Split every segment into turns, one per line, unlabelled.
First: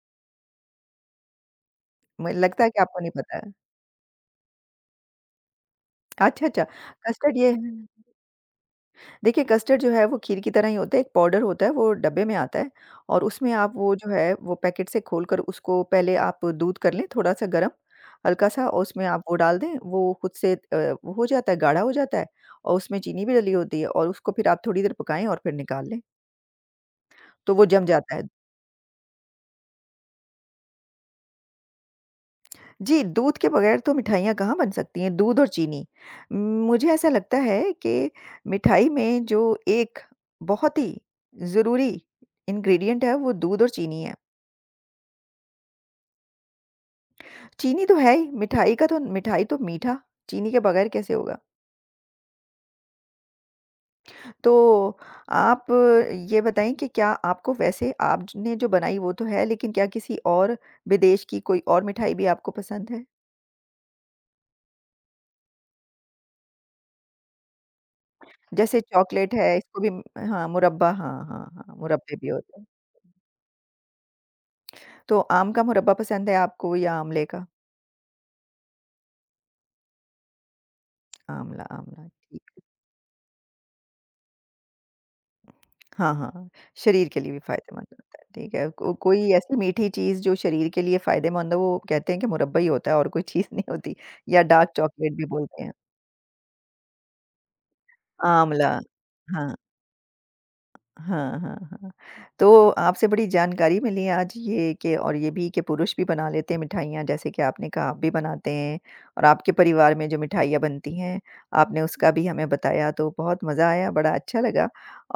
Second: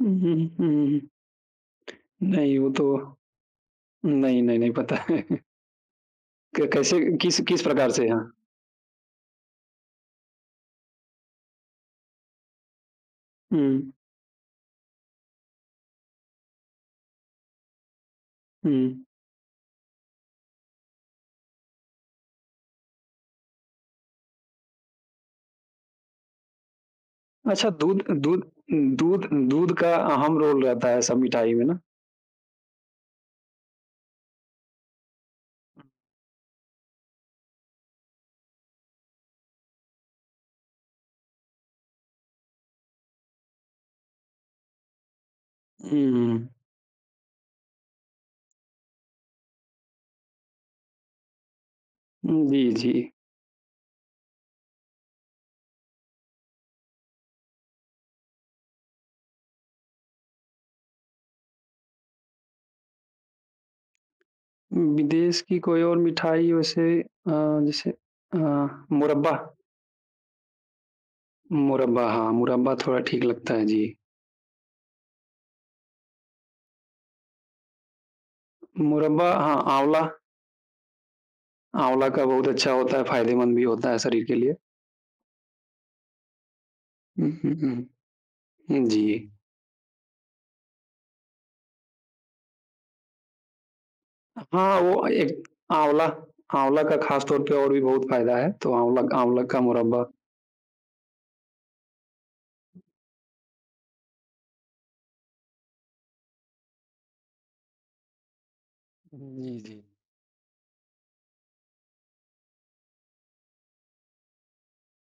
हुँ, हुँ, हुँ, हुँ, हुँ, हुँ।
मुझे
नहीं
लगता
वो
है कि
तो
आपको नहीं पता है।
नहीं, नहीं, नहीं पता है।
अच्छा, अच्छा।
क कैसे
कस्टर्ड
किस
ये
किस
है
प्रकार से? हाँ।
देखिए, कस्टर्ड जो है वो खीर की तरह ही होते, एक पाउडर होता है, वो डब्बे में आता है और उसमें आप
हुँ।
वो जो है वो पैकेट से खोलकर उसको पहले आप दूध कर लें थोड़ा सा गर्म, हल्का सा और
हुँ।
उसमें आप वो डाल दें, वो खुद से अ, वो हो जाता है, गाढ़ा हो जाता है और उसमें चीनी भी डली होती है और उसको फिर आप थोड़ी देर पकाएँ और फिर निकाल लें। तो वो
अच्छा
जम
दूध
जाता है।
दूध दूध दूध का अहम रोल रहता है सब मिठाई में ना?
जी, दूध के बगैर तो मिठाइयाँ कहाँ बन सकती हैं, दूध और चीनी। मुझे ऐसा लगता है कि मिठाई में जो एक बहुत ही ज़रूरी इन्ग्रेडिएंट है वो दूध और चीनी है।
हुँ।
चीनी तो है ही, मिठाई का तो मिठाई तो मीठा चीनी के बगैर कैसे होगा?
उम, जी, जी।
तो आप ये बताएँ कि क्या आपको वैसे आपने ज ने जो बनाई वो तो है, लेकिन क्या किसी और विदेश की कोई और मिठाई भी आपको पसंद है?
उम, विदेश की कोई और मिठाई वैसे अ, जैसे अ,
जैसे चॉकलेट
मुरब्बा।
है, इसको भी म हाँ, मुरब्बा हाँ, हाँ, हाँ,
मुरब्बा
मुरब्बे भी
हाँ,
होते हैं।
मुरब्बा थोड़ा ठीक लगता है, जी।
तो आम का मुरब्बा पसंद है आपको या आमले का?
मुरब्बा हाँ, आँवला
आँवला, आँवला,
आँवला का
ठीक
बहुत
है।
अच्छा होता है, फायदेमंद भी होता है शरीर के लिए।
हाँ, हाँ, हाँ। शरीर के
हुँ,
लिए भी
हुँ, हुँ।
फायदेमंद होता है। ठीक है,
हाँ
को
जी।
कोई ऐसी मीठी चीज़ जो शरीर के लिए फायदेमंद हो वो कहते हैं कि मुरब्बा ही होता है और कोई चीज़ नहीं होती या डार्क
हाँ, वो
चॉकलेट भी
एक
बोलते हैं।
आँवला, आँवला का खासतौर पे और भी बहुत फायदा है,
आँवला,
तो आँवला आँवला
हाँ।
का मुरब्बा।
हाँ, हाँ, हाँ। तो आपसे बड़ी जानकारी मिली आज ये कि और ये भी कि पुरुष भी बना लेते हैं मिठाइयाँ जैसे कि आपने कहा आप भी बनाते हैं और आपके
जी, जी।
परिवार में जो मिठाइयाँ बनती हैं, आपने उसका भी हमें बताया तो बहुत मज़ा आया। बड़ा अच्छा लगा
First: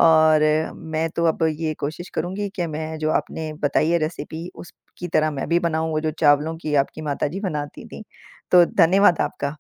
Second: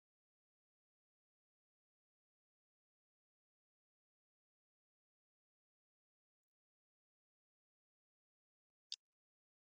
और मैं तो अब ये कोशिश करूँगी कि मैं जो आपने बताई है रेसिपी उसकी तरह मैं भी बनाऊँ। वो जो चावलों की आपकी माताजी बनाती थीं, तो धन्यवाद आपका।